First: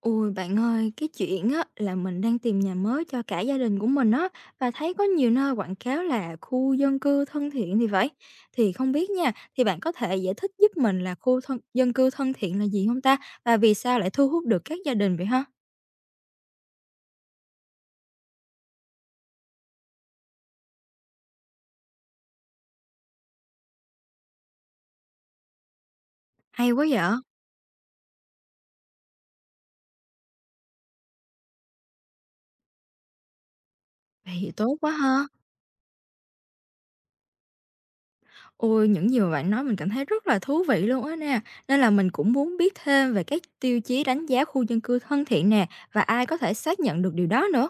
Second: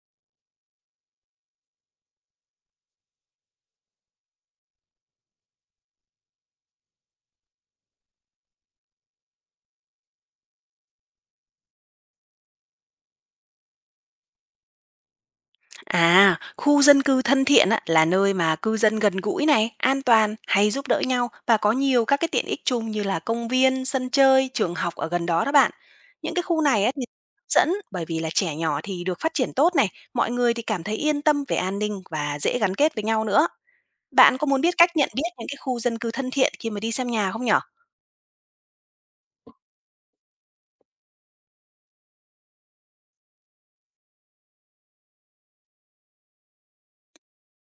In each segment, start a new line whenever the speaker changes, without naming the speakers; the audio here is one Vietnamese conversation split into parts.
Ôi, bạn ơi, cái chuyện á là mình đang tìm nhà mới cho cả gia đình của mình á, và thấy có nhiều nơi quảng cáo là khu dân cư thân thiện thì vậy. Thì không biết nha, thì bạn có thể giải thích giúp mình là khu thân dân cư thân thiện là gì không ta? Và vì sao lại thu hút được các gia đình vậy ha?
À, khu dân cư thân thiện á, là nơi mà cư dân gần gũi này, an toàn, hay giúp đỡ nhau và có nhiều các cái tiện ích chung như là công viên, sân chơi, trường học ở gần đó đó bạn. Những cái khu
Hay
này
quá
á,
vậy!
thì hấp dẫn bởi vì là trẻ nhỏ thì được phát triển tốt này, mọi người thì cảm thấy yên tâm về an ninh và dễ gắn kết với nhau nữa.
Vậy
Bạn có
thì
muốn biết
tốt
cách
quá
nhận
ha!
biết những cái khu dân cư thân thiện khi mà đi xem nhà không nhở?
Ôi, những gì mà bạn nói mình cảm thấy rất là thú vị luôn á nè, nên là mình cũng muốn biết thêm về các tiêu chí đánh giá khu dân cư thân thiện nè, và ai có thể xác nhận được điều đó nữa.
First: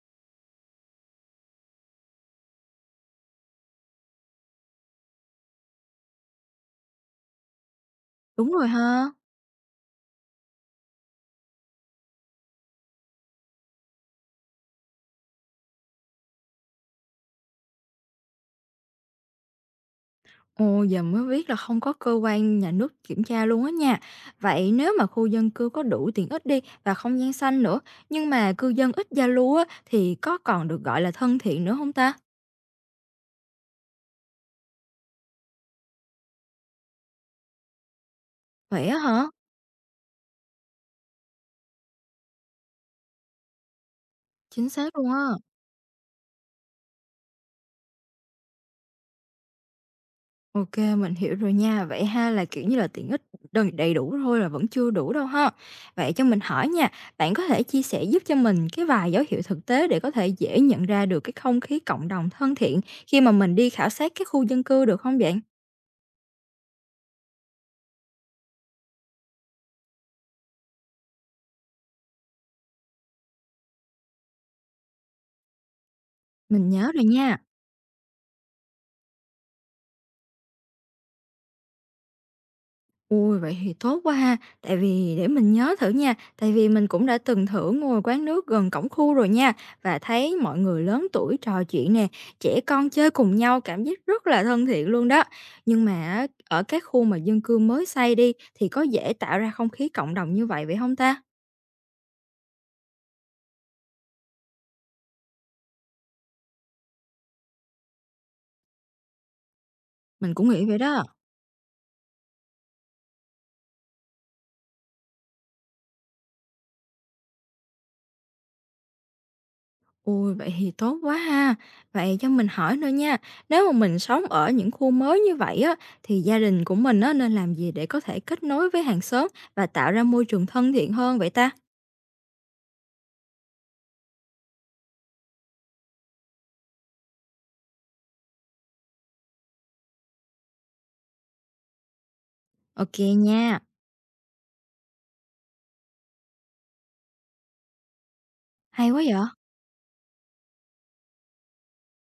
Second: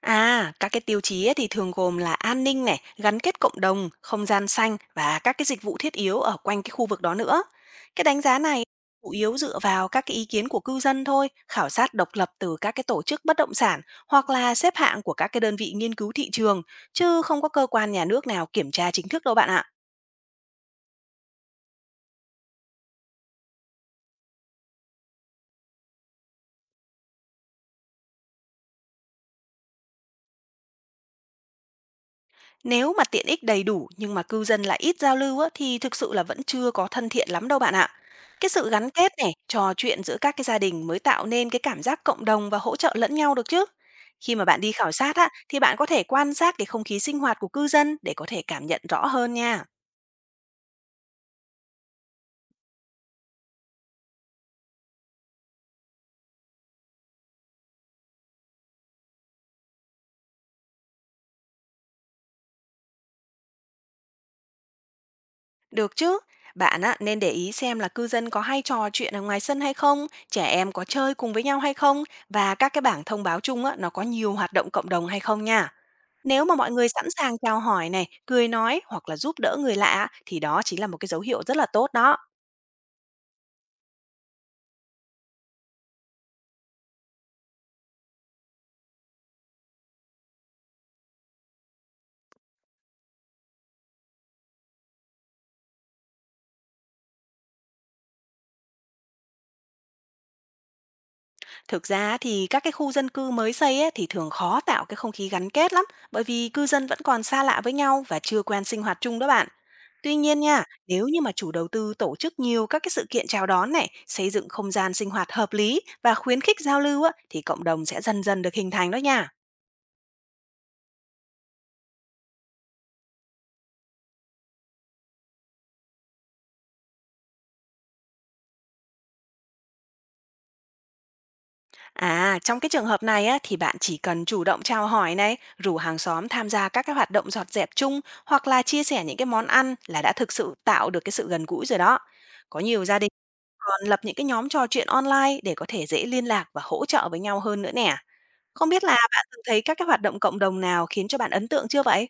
À, các cái tiêu chí ấy thì thường gồm là an ninh này, gắn kết cộng đồng, không gian xanh và các cái dịch vụ thiết yếu ở quanh cái khu vực đó nữa. Cái đánh giá
Đúng
này
rồi
chủ
ha!
yếu dựa vào các cái ý kiến của cư dân thôi, khảo sát độc lập từ các cái tổ chức bất động sản hoặc là xếp hạng của các cái đơn vị nghiên cứu thị trường, chứ không có cơ quan nhà nước nào kiểm tra chính thức đâu bạn ạ.
Ồ, giờ mới biết là không có cơ quan nhà nước kiểm tra luôn á nha. Vậy nếu mà khu dân cư có đủ tiện ích đi và không gian xanh nữa, nhưng mà cư dân ít giao lưu á, thì có còn được gọi là thân thiện nữa không ta?
Nếu mà tiện ích đầy đủ nhưng mà cư dân lại ít giao lưu á, thì thực sự là vẫn chưa có thân thiện lắm đâu bạn ạ. Cái sự
Vậy
gắn
á
kết
hả?
này, trò chuyện giữa các cái gia đình mới tạo nên cái cảm giác cộng đồng và hỗ trợ lẫn nhau được chứ. Khi mà bạn
Chính
đi khảo
xác luôn
sát
á.
á, thì bạn có thể quan sát cái không khí sinh hoạt của cư dân để có thể cảm nhận rõ hơn nha.
Ok, mình hiểu rồi nha. Vậy ha là kiểu như là tiện ích đầy đầy đủ thôi là vẫn chưa đủ đâu ha. Vậy cho mình hỏi nha, bạn có thể chia sẻ giúp cho mình cái vài dấu hiệu thực tế để có thể dễ nhận ra được cái không khí cộng đồng thân thiện khi mà mình đi khảo sát cái khu dân cư được không bạn?
Được chứ? Bạn á, nên để ý xem là cư dân có hay trò chuyện ở ngoài sân hay không, trẻ em có chơi cùng với nhau hay không, và các cái bảng thông báo chung á, nó có nhiều hoạt động cộng đồng hay không nha. Nếu mà
Mình
mọi người
nhớ rồi
sẵn sàng
nha.
chào hỏi này, cười nói hoặc là giúp đỡ người lạ thì đó chính là một cái dấu hiệu rất là tốt đó.
Ui vậy thì tốt quá ha! Tại vì để mình nhớ thử nha, tại vì mình cũng đã từng thử ngồi quán nước gần cổng khu rồi nha, và thấy mọi người lớn tuổi trò chuyện nè, trẻ con chơi cùng nhau, cảm giác rất là thân thiện luôn đó. Nhưng mà á, ở các khu mà dân cư mới xây đi thì có dễ tạo ra không khí cộng đồng như vậy vậy không ta?
Thực ra thì các cái khu dân cư mới xây ấy, thì thường khó tạo cái không khí gắn kết lắm, bởi vì cư dân vẫn còn xa lạ với nhau và chưa quen sinh hoạt chung đó bạn. Tuy
Mình
nhiên
cũng
nha,
nghĩ vậy đó.
nếu như mà chủ đầu tư tổ chức nhiều các cái sự kiện chào đón này, xây dựng không gian sinh hoạt hợp lý và khuyến khích giao lưu á, thì cộng đồng sẽ dần dần được hình thành đó nha.
Ôi, vậy thì tốt quá ha. Vậy cho mình hỏi nữa nha, nếu mà mình sống ở những khu mới như vậy á, thì gia đình của mình á, nên làm gì để có thể kết nối với hàng xóm và tạo ra môi trường thân thiện hơn vậy ta?
À, trong cái trường hợp này á, thì bạn chỉ cần chủ động chào hỏi này, rủ hàng xóm tham gia các cái hoạt động dọn dẹp chung hoặc là chia sẻ những cái món ăn là đã thực sự tạo được cái sự gần gũi rồi đó. Có nhiều gia
Ok
đình
nha,
còn lập những cái nhóm trò chuyện online để có thể dễ liên lạc và hỗ trợ với nhau hơn nữa nè. Không biết
hay
là
quá vậy.
bạn từng thấy các cái hoạt động cộng đồng nào khiến cho bạn ấn tượng chưa vậy?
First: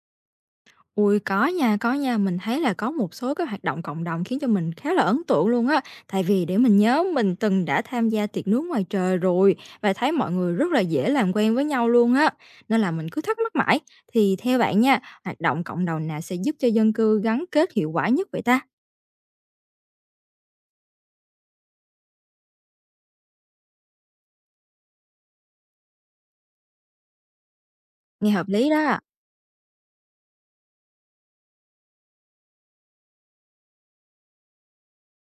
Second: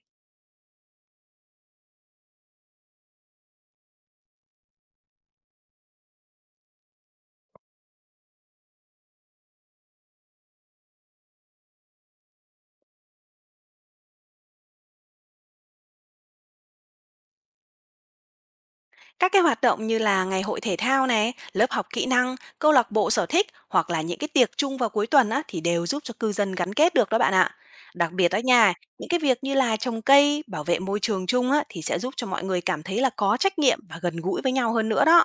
Ui có nha, mình thấy là có một số cái hoạt động cộng đồng khiến cho mình khá là ấn tượng luôn á. Tại vì để mình nhớ mình từng đã tham gia tiệc nướng ngoài trời rồi và thấy mọi người rất là dễ làm quen với nhau luôn á. Nên là mình cứ thắc mắc mãi. Thì theo bạn nha, hoạt động cộng đồng nào sẽ giúp cho dân cư gắn kết hiệu quả nhất vậy ta?
Các cái hoạt động như là ngày hội thể thao này, lớp học kỹ năng, câu lạc bộ sở thích hoặc là những cái tiệc chung vào cuối tuần á, thì đều giúp cho cư dân gắn kết được đó bạn ạ. Đặc biệt
Nghe
đó
hợp lý
nha,
đó.
những cái việc như là trồng cây, bảo vệ môi trường chung á, thì sẽ giúp cho mọi người cảm thấy là có trách nhiệm và gần gũi với nhau hơn nữa đó.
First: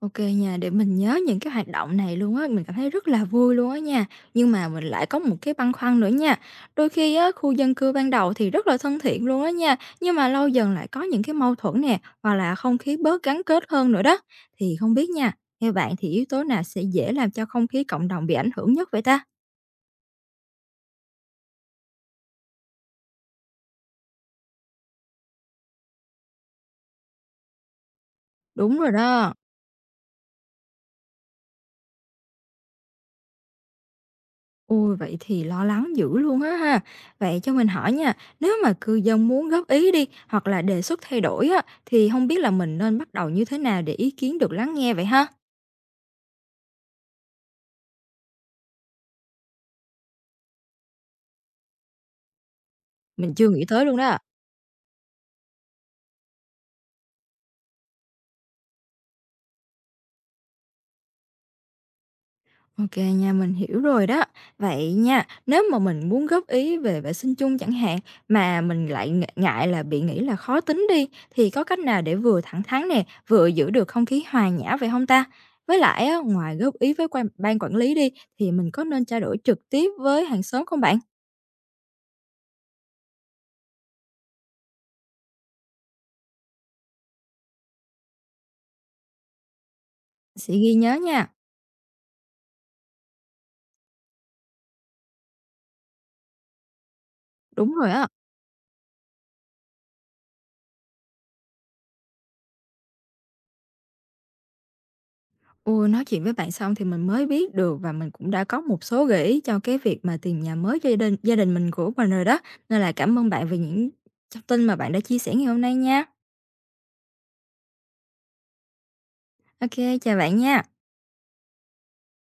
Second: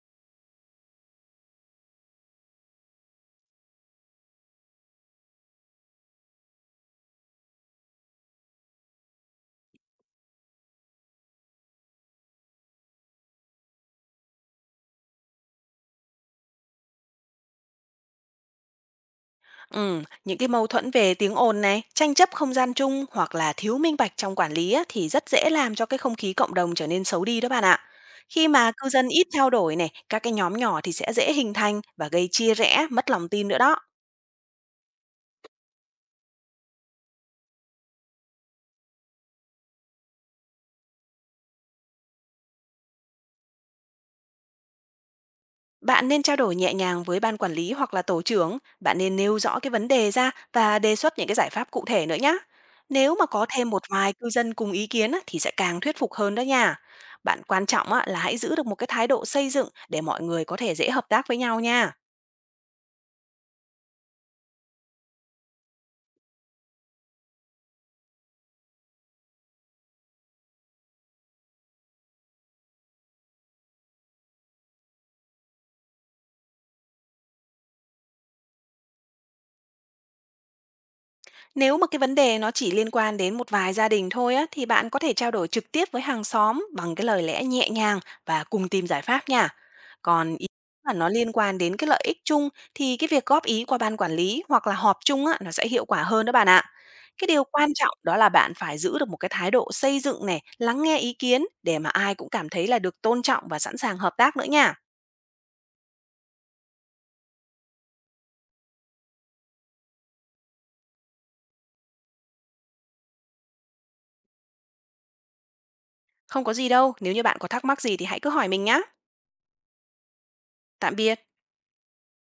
OK nha, để mình nhớ những cái hoạt động này luôn á, mình cảm thấy rất là vui luôn á nha. Nhưng mà mình lại có một cái băn khoăn nữa nha. Đôi khi á, khu dân cư ban đầu thì rất là thân thiện luôn á nha, nhưng mà lâu dần lại có những cái mâu thuẫn nè, hoặc là không khí bớt gắn kết hơn nữa đó. Thì không biết nha, theo bạn thì yếu tố nào sẽ dễ làm cho không khí cộng đồng bị ảnh hưởng nhất vậy ta?
Những cái mâu thuẫn về tiếng ồn này, tranh chấp không gian chung hoặc là thiếu minh bạch trong quản lý á, thì rất dễ làm cho cái không khí cộng đồng trở nên xấu đi đó bạn ạ. Khi mà
Đúng
cư
rồi
dân ít
đó.
trao đổi này, các cái nhóm nhỏ thì sẽ dễ hình thành và gây chia rẽ, mất lòng tin nữa đó.
Ôi, vậy thì lo lắng dữ luôn á ha. Vậy cho mình hỏi nha, nếu mà cư dân muốn góp ý đi hoặc là đề xuất thay đổi á, thì không biết là mình nên bắt đầu như thế nào để ý kiến được lắng nghe vậy ha?
Bạn nên trao đổi nhẹ nhàng với ban quản lý hoặc là tổ trưởng, bạn nên nêu rõ cái vấn đề ra và đề xuất những cái giải pháp cụ thể nữa nhé. Nếu mà
Mình
có
chưa nghĩ
thêm một
tới luôn
vài
đó.
cư dân cùng ý kiến á, thì sẽ càng thuyết phục hơn đó nha. Bạn quan trọng á, là hãy giữ được một cái thái độ xây dựng để mọi người có thể dễ hợp tác với nhau nha.
Ok nha, mình hiểu rồi đó. Vậy nha, nếu mà mình muốn góp ý về vệ sinh chung chẳng hạn mà mình lại ngại là bị nghĩ là khó tính đi thì có cách nào để vừa thẳng thắn nè, vừa giữ được không khí hòa nhã vậy không ta? Với lại á, ngoài góp ý với quan ban quản lý đi thì mình có nên trao đổi trực tiếp với hàng xóm không bạn?
Nếu mà cái vấn đề nó chỉ liên quan đến một vài gia đình thôi á, thì bạn có thể trao đổi trực tiếp với hàng xóm bằng cái lời lẽ nhẹ nhàng và cùng tìm giải pháp nha. Còn ý
Sẽ ghi
mà
nhớ
nó
nha.
liên quan đến cái lợi ích chung thì cái việc góp ý qua ban quản lý hoặc là họp chung á, nó sẽ hiệu quả hơn đó bạn ạ. Cái điều quan
Đúng rồi
trọng
á.
đó là bạn phải giữ được một cái thái độ xây dựng này, lắng nghe ý kiến để mà ai cũng cảm thấy là được tôn trọng và sẵn sàng hợp tác nữa nha.
Ôi, nói chuyện với bạn xong thì mình mới biết được và mình cũng đã có một số gợi ý cho cái việc mà tìm nhà mới cho gia đình mình của mình rồi đó. Nên là cảm ơn bạn về những thông tin mà bạn đã chia sẻ ngày hôm nay nha.
Không có gì đâu, nếu như bạn có thắc mắc gì thì hãy cứ hỏi mình nhá.
Ok chào bạn nha.
Tạm biệt.